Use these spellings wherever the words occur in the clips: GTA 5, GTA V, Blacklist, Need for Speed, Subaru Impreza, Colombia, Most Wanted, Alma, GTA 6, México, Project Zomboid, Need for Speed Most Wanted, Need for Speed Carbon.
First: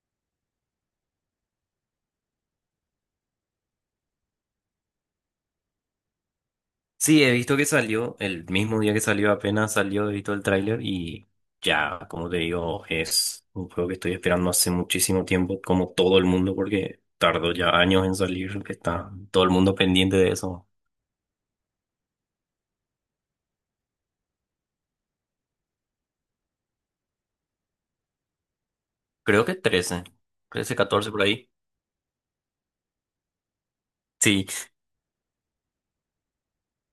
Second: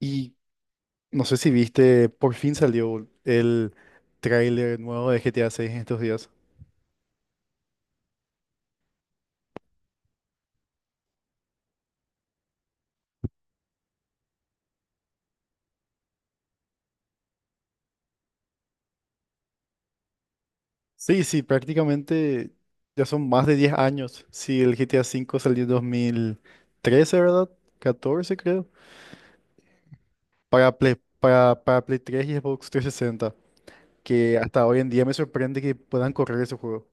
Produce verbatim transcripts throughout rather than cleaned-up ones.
Y no sé si viste, por fin salió el tráiler nuevo de G T A seis en estos días. Sí, he visto que salió, el mismo día que salió, apenas salió, he visto el tráiler y ya, como te digo, es un juego que estoy esperando hace muchísimo tiempo, como todo el mundo, porque tardó ya años en salir, que está todo el mundo pendiente de eso. Sí, sí, prácticamente ya son más de diez años. Sí, el G T A cinco salió en dos mil trece, ¿verdad? Catorce, creo. Creo que trece Para trece Play, catorce por ahí. para, para Play tres y Xbox trescientos sesenta. Que Sí, hasta hoy en día me sorprende que puedan correr ese juego.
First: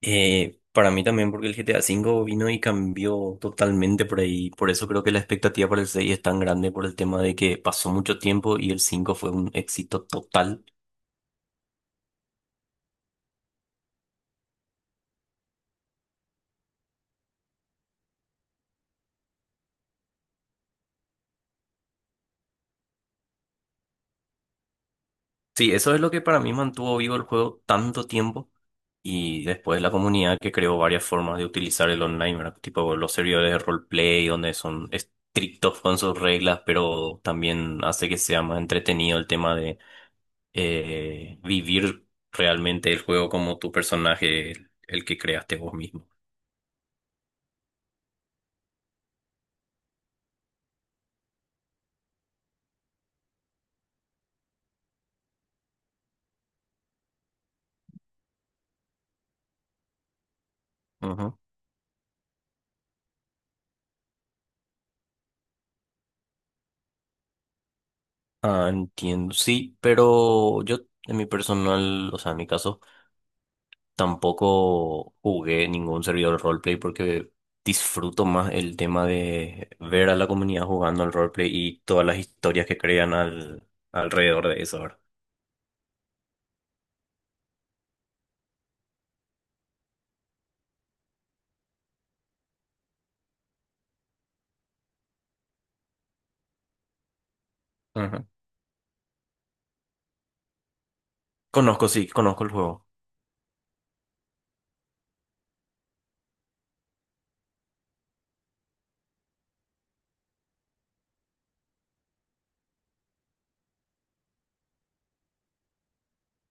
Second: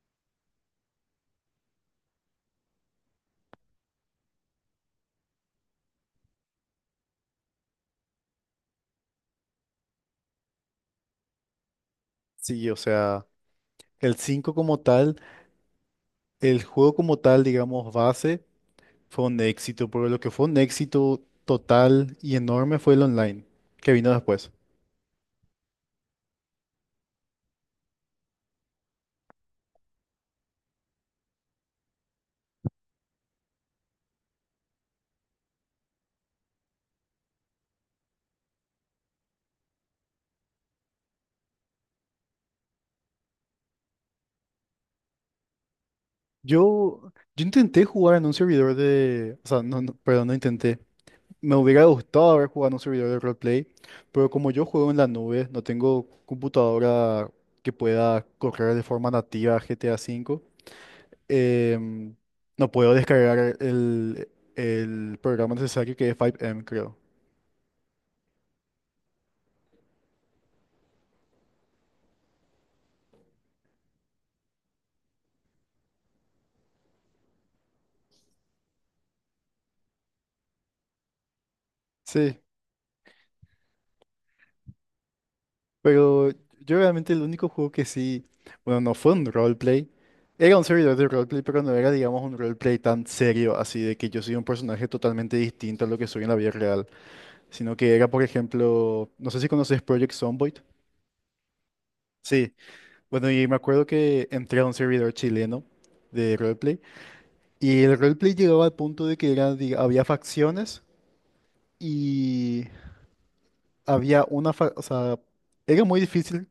eh, para mí también, porque el G T A V vino y cambió totalmente por ahí, por eso creo que la expectativa para el seis es tan grande por el tema de que pasó mucho tiempo y el cinco fue un éxito total. Sí, o sea, el cinco como tal, el juego como tal, digamos, base. Fue un éxito, porque lo que fue un éxito total y enorme fue el online, que vino después. Sí, eso es lo que para mí mantuvo vivo el juego tanto tiempo y después la comunidad que creó varias formas de utilizar el online, ¿verdad? Tipo los servidores de roleplay donde son estrictos con sus reglas, pero también hace que sea más entretenido el tema de eh, vivir realmente el juego como tu personaje, el que creaste vos mismo. Yo, yo intenté jugar en un servidor de... O sea, no, no, perdón, no intenté. Me hubiera gustado haber jugado en un servidor de roleplay, pero como yo juego en la nube, no tengo computadora que pueda correr de forma nativa G T A V, Ujú. em, no puedo descargar el, el programa necesario que es cinco eme, creo. Ah, entiendo, sí, pero yo en mi personal, o sea, en mi caso... Tampoco jugué ningún servidor roleplay porque disfruto más el tema de ver a la comunidad jugando al roleplay y todas las Sí. historias que crean al, alrededor de eso, ¿verdad? Pero yo realmente el único juego que sí, bueno, no fue un roleplay. Era un servidor de roleplay, pero no era, digamos, un roleplay tan serio, así de que yo soy un personaje totalmente distinto a lo que soy en la vida real, sino que era, por Ajá. ejemplo, no sé si conoces Project Zomboid. Conozco, sí, conozco el Sí, juego. bueno, y me acuerdo que entré a un servidor chileno de roleplay, y el roleplay llegaba al punto de que era, diga- había facciones y había una, fa- o sea, era muy difícil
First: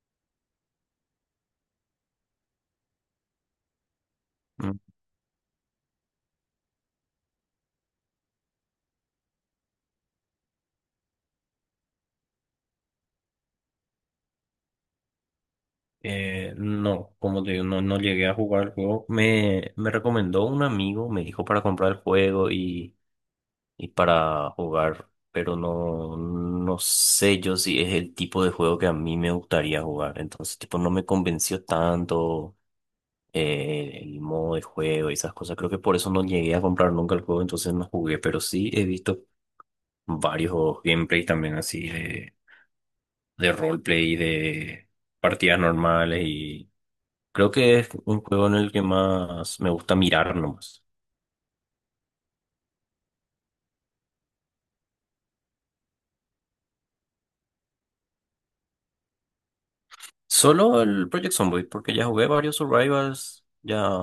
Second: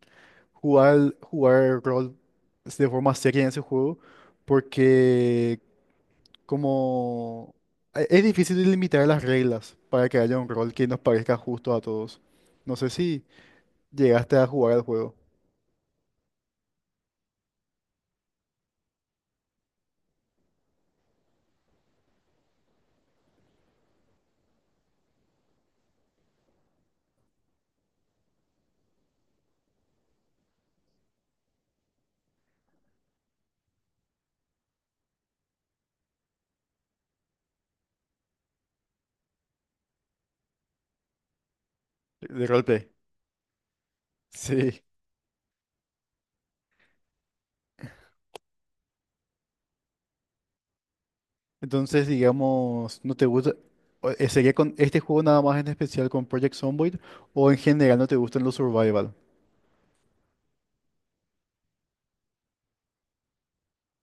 jugar, jugar rol, pues, de forma seria en ese juego, Mm. porque como e- es difícil limitar las reglas para que haya un rol que nos parezca justo a todos. No sé si llegaste a jugar al juego Eh, no, como te digo, no, no llegué a jugar el juego. Me, me recomendó un amigo, me dijo para comprar el juego y, y para jugar, pero no, no sé yo si es el tipo de juego que a mí me gustaría jugar. Entonces, tipo, no me convenció tanto. Eh, el modo de juego y esas cosas. Creo que por eso no llegué a comprar nunca el juego, entonces no jugué, pero sí he visto varios gameplays también así de de, de roleplay. de roleplay, Sí. de partidas normales, y creo que es un juego en el que más me gusta mirar nomás. Entonces, digamos, ¿no te gusta? o- eh, ¿Sería con este juego nada más, en especial con Project Zomboid, o en general no te gustan los survival? Solo el Project Zomboid, porque ya jugué varios Survivals, ya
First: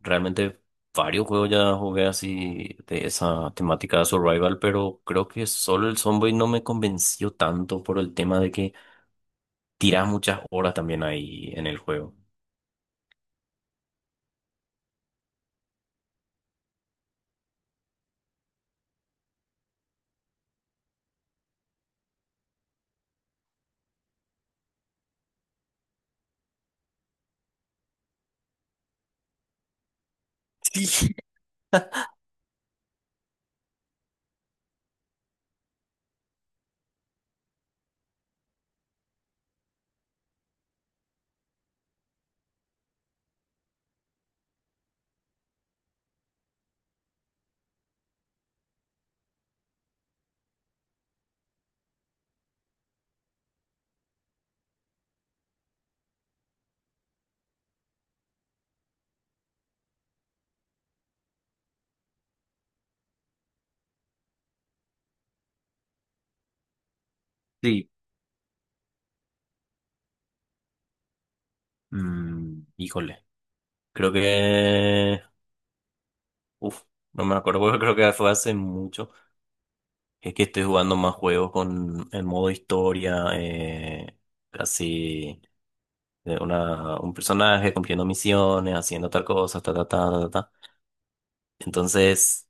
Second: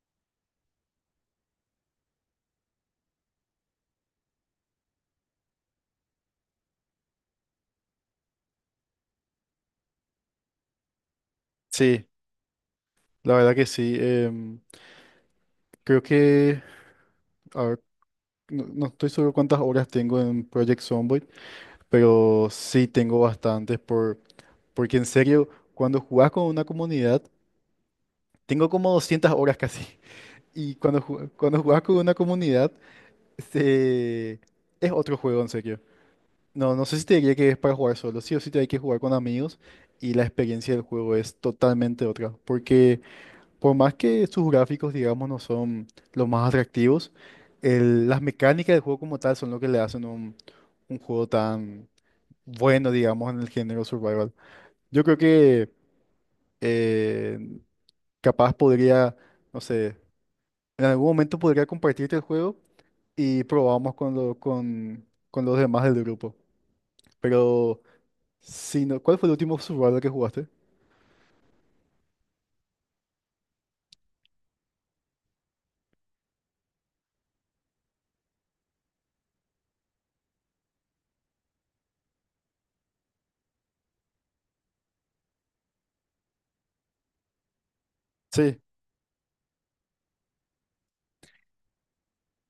realmente varios juegos ya jugué así de esa temática de Survival, pero creo que solo el Zomboid no me convenció tanto por el tema de que tirás muchas horas también ahí en el Sí, juego. la verdad que sí. em, creo que... A ver, no, no estoy seguro cuántas horas tengo en Project Zomboid, pero sí tengo bastantes por, porque, en serio, cuando jugás con una comunidad, tengo como doscientas horas casi. Y cuando, Sí. ju- cuando jugás con una comunidad, se- es otro juego, en serio. No, no sé si te diría que es para jugar solo, sí o sí te hay que jugar con amigos, y la experiencia del juego es totalmente otra. Porque Por más que sus gráficos, digamos, no son los más atractivos, el- las mecánicas del juego como tal son lo que le hacen un, un juego tan bueno, digamos, en el género survival. Yo creo que eh, capaz podría, no sé, en algún momento podría compartirte el juego y probamos con, lo- con, con los demás del grupo. Pero, Sí. si no, ¿cuál fue el último survival que jugaste? Mm, híjole. Creo que... Uf, no me acuerdo porque creo que fue hace mucho. Es que estoy jugando más juegos con el modo historia, eh, casi de una, un personaje cumpliendo Sí. misiones, haciendo tal cosa, ta, ta, ta, ta, ta. Ta. Entonces,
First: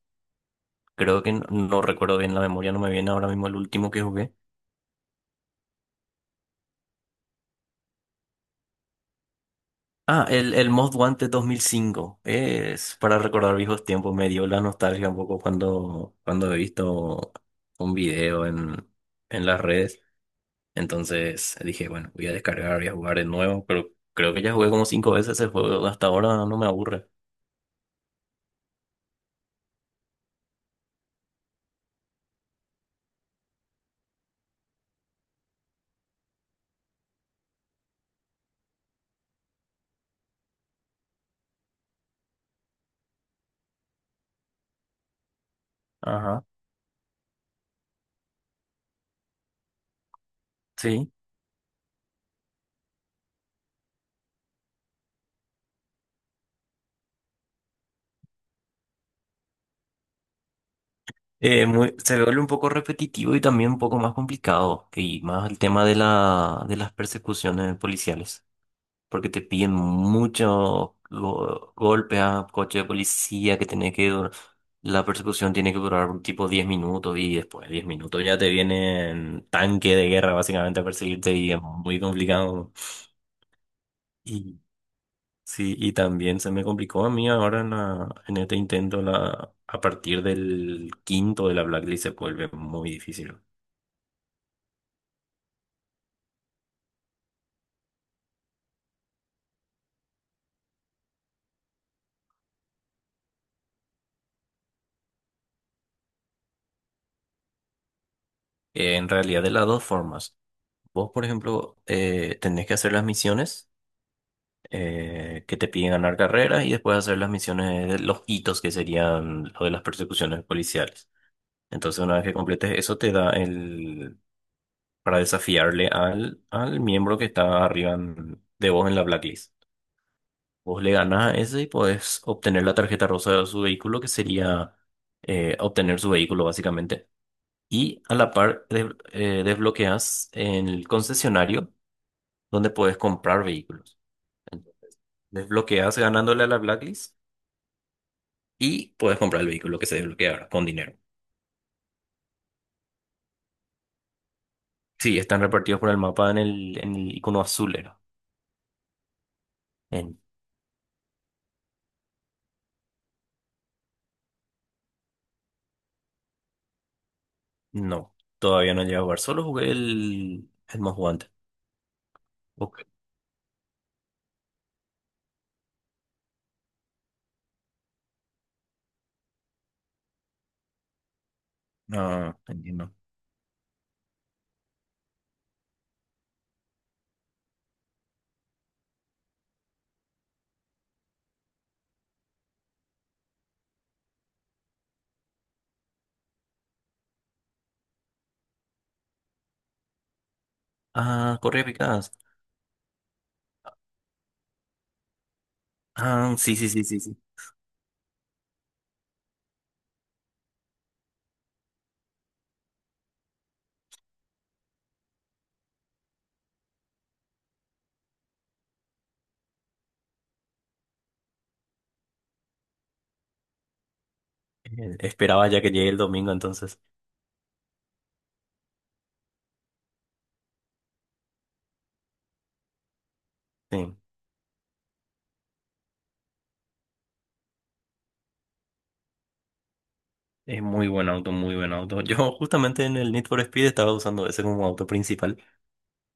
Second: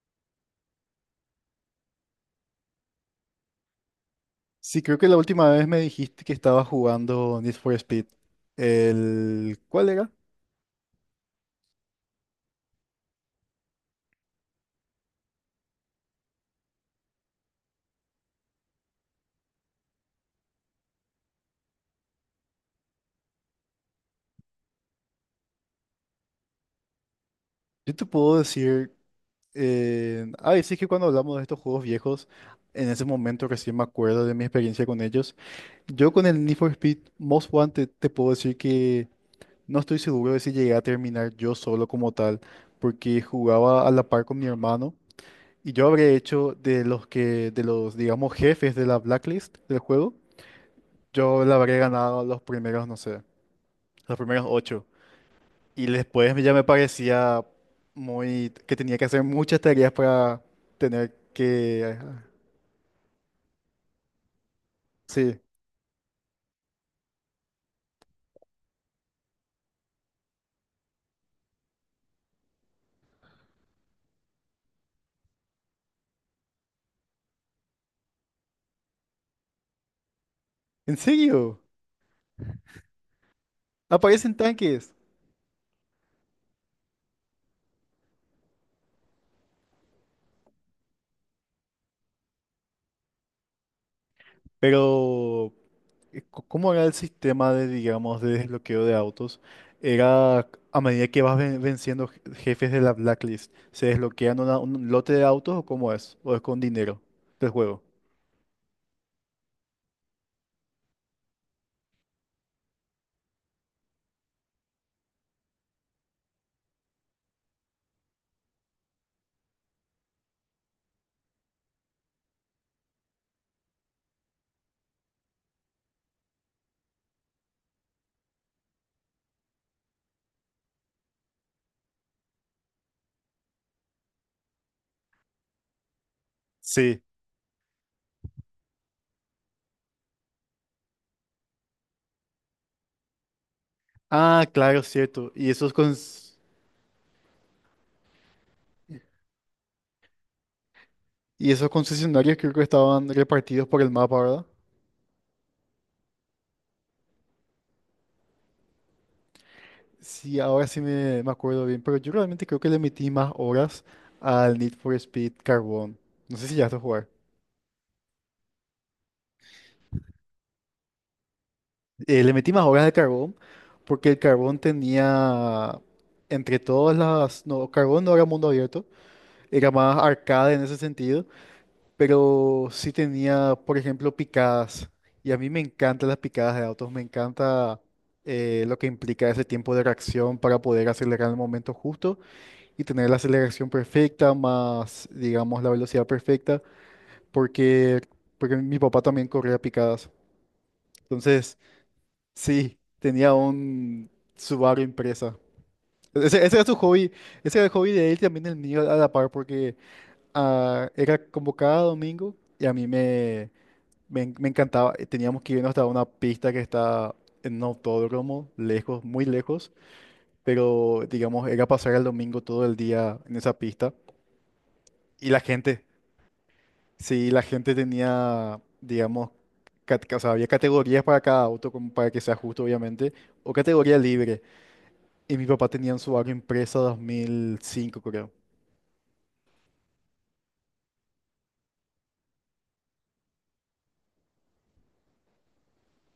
creo que no, no recuerdo bien la memoria, no me viene ahora mismo el último que jugué. Sí, creo que la última vez me dijiste que estabas jugando Need for Speed. El... ¿Cuál era? Ah, el, el Most Wanted dos mil cinco. Es para recordar viejos tiempos. Me dio la nostalgia un poco cuando, cuando he visto un video en, en las redes. Entonces dije, bueno, voy a descargar, voy a jugar de nuevo. Pero creo que ya jugué como cinco veces ese juego. Hasta ahora no me aburre. Yo te puedo decir... Eh... Ah, y sí, que cuando hablamos de estos juegos viejos, en ese momento recién me acuerdo de mi experiencia con ellos. Yo con el Need for Speed Most Wanted te puedo decir que no estoy seguro de si llegué a terminar yo solo como tal, porque jugaba a la par con mi hermano, y yo habré Ajá. hecho de los que, de los, digamos, jefes de la blacklist del juego. Sí. Yo le habré ganado los primeros, no sé, los primeros ocho. Y después ya me parecía muy... que tenía que hacer muchas tareas para tener Eh, muy- que... se ah. vuelve un poco repetitivo y también un poco más complicado. Y Sí, más el tema de la, de las persecuciones policiales. Porque te piden muchos go- golpe a coche de policía que tiene que dur- la persecución tiene que durar tipo diez minutos y después de diez minutos ya te vienen tanque de guerra básicamente a en perseguirte y serio, es muy complicado. aparecen Y tanques. sí, y también se me complicó a mí ahora en, la- en este intento la, a partir del quinto de la Blacklist se vuelve muy difícil. Pero, eh, co- ¿cómo era el sistema de, digamos, de desbloqueo de autos? Era a medida que vas ven- venciendo je- jefes de la blacklist, ¿se desbloquean una- un lote de autos, o cómo es? ¿O es con dinero del juego? Eh, en realidad de las dos formas. Vos, por ejemplo, eh, tenés que hacer las misiones eh, que te piden ganar carreras y después hacer las misiones, de los hitos que serían lo de las persecuciones policiales. Entonces, una vez que completes eso, te da el para desafiarle al, al miembro que está arriba en- de vos en la blacklist. Vos le ganas a ese y podés obtener la tarjeta rosa de su vehículo, que sería eh, obtener su vehículo Sí. básicamente. Y a la par de- eh, desbloqueas el concesionario donde puedes comprar vehículos. Ah, claro, Entonces cierto. Y esos con... desbloqueas ganándole a la Blacklist y puedes comprar el vehículo que se desbloquea ahora con dinero. Y esos concesionarios creo que estaban repartidos por el mapa, ¿verdad? Sí, están repartidos por el mapa en el, en el icono azul, era. En- Sí, ahora sí me, me acuerdo bien, pero yo realmente creo que le metí más horas al Need for Speed Carbón. No sé si ya a jugar. no, todavía no he llegado a jugar. Solo jugué el, el Most Wanted. Eh, le metí más Ok. horas de Carbón, porque el Carbón tenía, entre todas las... No, Carbón no era mundo abierto, era más arcade en ese sentido, No, pero sí entiendo. tenía, por ejemplo, picadas. Y a mí me encantan las picadas de autos, me encanta eh, lo que implica ese tiempo de reacción para poder acelerar en el momento justo y tener la aceleración perfecta más, digamos, la velocidad perfecta, porque, porque mi papá también corría picadas. Ah, Entonces, corre eficaz. sí, tenía un Subaru Impreza. Ah, Ese, ese sí, era sí, su sí, sí, hobby, sí. ese era el hobby de él, también el mío a la par, porque ah, era como cada domingo, y a mí me... Me, en- me encantaba. eh, Teníamos que irnos hasta una pista que está en un autódromo, lejos, muy lejos, pero, digamos, era pasar el domingo todo el día en esa pista. Eh, Y la Esperaba ya que gente, llegue el domingo, entonces. sí, la gente tenía, digamos, cat- o sea, había categorías para cada auto, como para que sea justo, obviamente, o Sí, categoría libre. Y mi papá tenía en su auto Impresa dos mil cinco, creo. es muy buen auto, muy buen auto. Yo justamente en el Need for Speed estaba usando ese como auto principal,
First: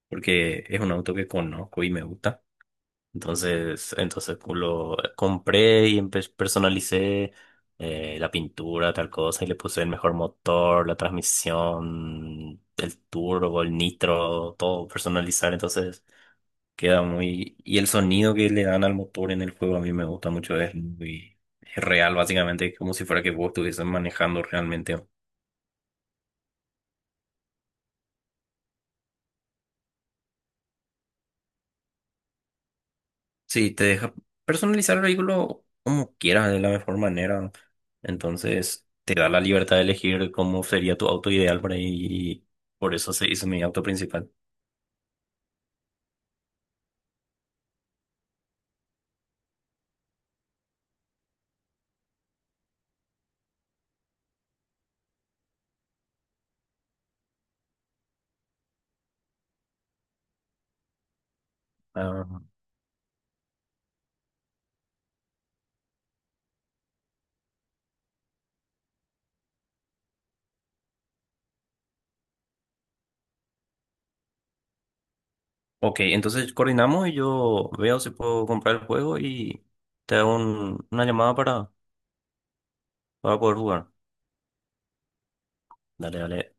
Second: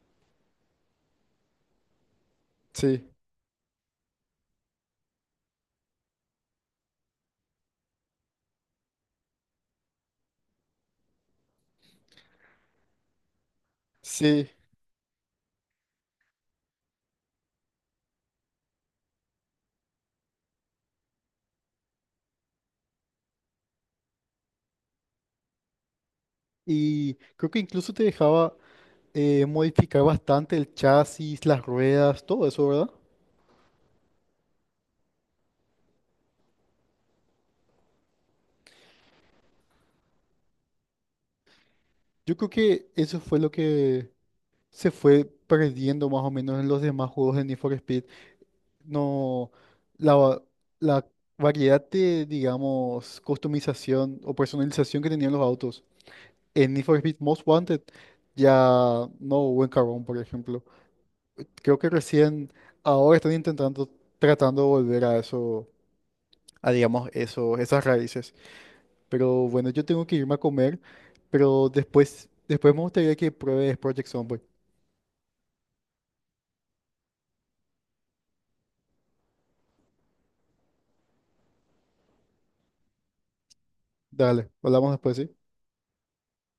porque es un auto que conozco y me gusta. Sí, Entonces, entonces pues, lo compré y empe- personalicé eh, la pintura, tal cosa, y le puse el mejor motor, la transmisión, el turbo, el sí. nitro, todo personalizar. Entonces queda muy... Y el sonido que le dan al motor en el juego a mí me gusta mucho, es muy, es real, básicamente, como si fuera que vos estuvieses manejando realmente. Y creo que incluso te dejaba eh, modificar bastante el chasis, las ruedas, todo eso, ¿verdad? Sí, te deja personalizar el vehículo como quieras, de la mejor manera. Entonces, te da la libertad de elegir cómo sería tu auto ideal por ahí. Yo Y creo que por eso eso se fue hizo lo mi auto que principal. se fue perdiendo más o menos en los demás juegos de Need for Speed. No, la, va- la variedad de, digamos, customización o personalización que tenían los autos. En Need for Speed Most Wanted ya no hubo, en Carbón, por ejemplo. Creo que Ah, recién ahora están intentando, tratando de volver a eso, a, digamos, eso, esas raíces. Pero, bueno, yo tengo que irme a comer, pero después, después me gustaría que pruebes Project Zomboid. ok, entonces coordinamos y yo veo si puedo comprar el juego y te hago un- una llamada para, para poder jugar. Dale, hablamos después, ¿sí? Dale, dale.